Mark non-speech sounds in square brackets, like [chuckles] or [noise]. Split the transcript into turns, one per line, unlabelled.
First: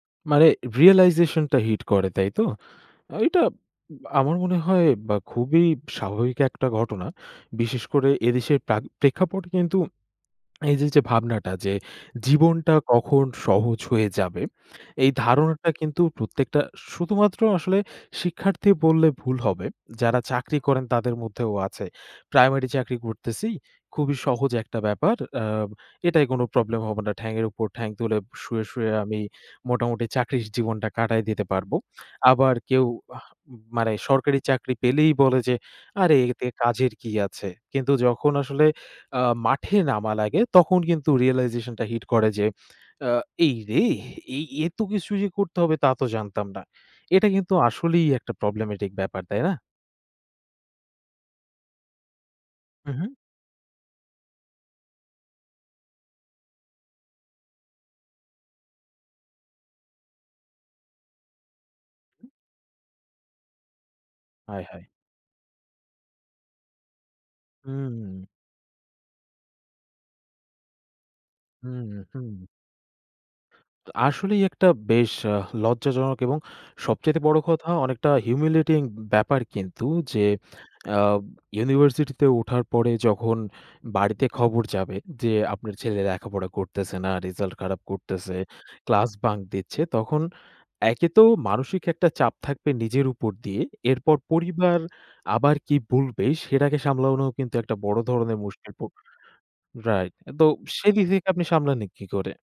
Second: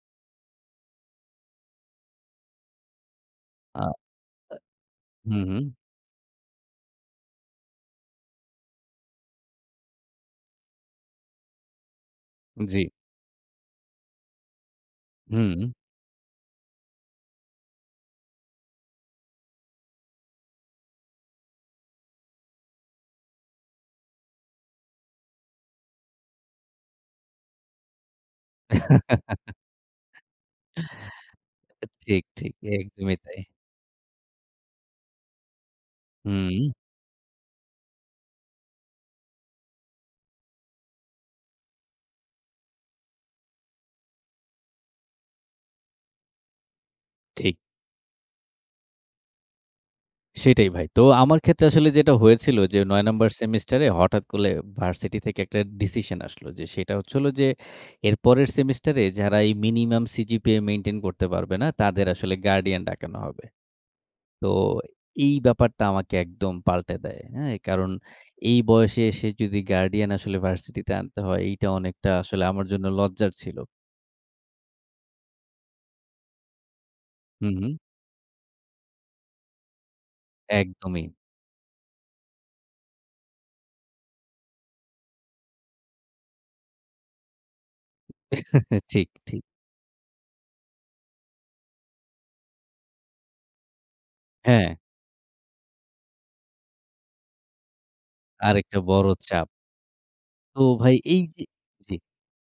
মানে রিয়ালাইজেশন টা হিট করে, তাইতো? আ এটা
আ অ
আমার মনে হয় ব্যা
হু, হু।
খুবই স্বাভাবিক একটা ঘটনা। বিশেষ করে এদেশের প্রাগ প্রেক্ষাপটে কিন্তু এই যে ভাবনাটা যে জীবনটা
জি।
কখন সহজ হয়ে যাবে। এই ধারণাটা
হুম।
কিন্তু প্রত্যেকটা, শুধুমাত্র আসলে শিক্ষার্থী বললে ভুল হবে। যারা চাকরি করেন তাদের মধ্যেও আছে। প্রাইমারি চাকরি করতেছি। খুবই সহজ একটা ব্যাপার। "আ এটায় কোন প্রবলেম হবে না। ঠ্যাঙের উপর ঠ্যাং তুলে শুয়ে, শুয়ে আমি মোটামুটি চাকরির জীবনটা কাটায় দিতে পারবো।'
[chuckles] ঠিক, ঠিক
আবার কেউ
একদমই
আহ
তাই।
মানে সরকারি চাকরি পেলেই বলে যে, "আরে এতে
হুম।
কাজের কি আছে।" কিন্তু যখন আসলে আ মাঠে নামা লাগে তখন কিন্তু রিয়ালাইজেশন টা হিট করে যে, আ "এইরে এই এত কিছু যে করতে হবে তা তো জানতাম না।" এটা কিন্তু
ঠিক।
আসলেই একটা প্রবলেমেটিক ব্যাপার, তাই না?
সেটাই ভাই। তো আমার ক্ষেত্রে আসলে যেটা হয়েছিল যে
হু,
৯
হু।
নাম্বার সেমিস্টার হঠাৎ করে ভার্সিটি থেকে একটা ডিসিশন আসলো। যে সেটা হচ্ছে হলো যে এরপরের সেমিস্টার এ যারা এই মিনিমাম সিজিপিএ মেইনটেইন করতে পারবে না তাদের আসলে গার্ডিয়ান ডাকানো হবে। তো
হায় হায়!
এই ব্যাপারটা আমাকে একদম পাল্টে দেয়। হ্যাঁ? কারণ
হুম।
এই বয়সে এসে যদি গার্ডিয়ান আসলে ভার্সিটিতে আনতে হয় এইটা
হুম,
অনেকটা
হুম।
আসলে আমার জন্য লজ্জার ছিল।
তো আসলেই একটা বেশ আ লজ্জাজনক এবং সবচাইতে বড়
হু,
কথা
হু।
অনেকটা হিউমিলিয়েটিং ব্যাপার কিন্তু যে আ
একদমই।
ইউনিভার্সিটিতে উঠার পরে যখন বাড়িতে খবর যাবে যে "আপনার ছেলে লেখাপড়া করতেছে না, রেজাল্ট খারাপ করতেছে,
[chuckles] ঠিক,
ক্লাস বাঙ্ক
ঠিক।
দিচ্ছে।" তখন একে তো মানসিক একটা চাপ থাকবে নিজের উপর দিয়ে। এরপর
হ্যাঁ।
পরিবার আবার কি বলবে সেটাকে সামলানো কিন্তু একটা বড় ধরণের মুশকিল।
আরেকটা
তো
বড় চাপ।
রাইট তো
তো ভাই,
সেদিক
এই
থেকে
যে
আপনি সামলান
জি।
কী করে?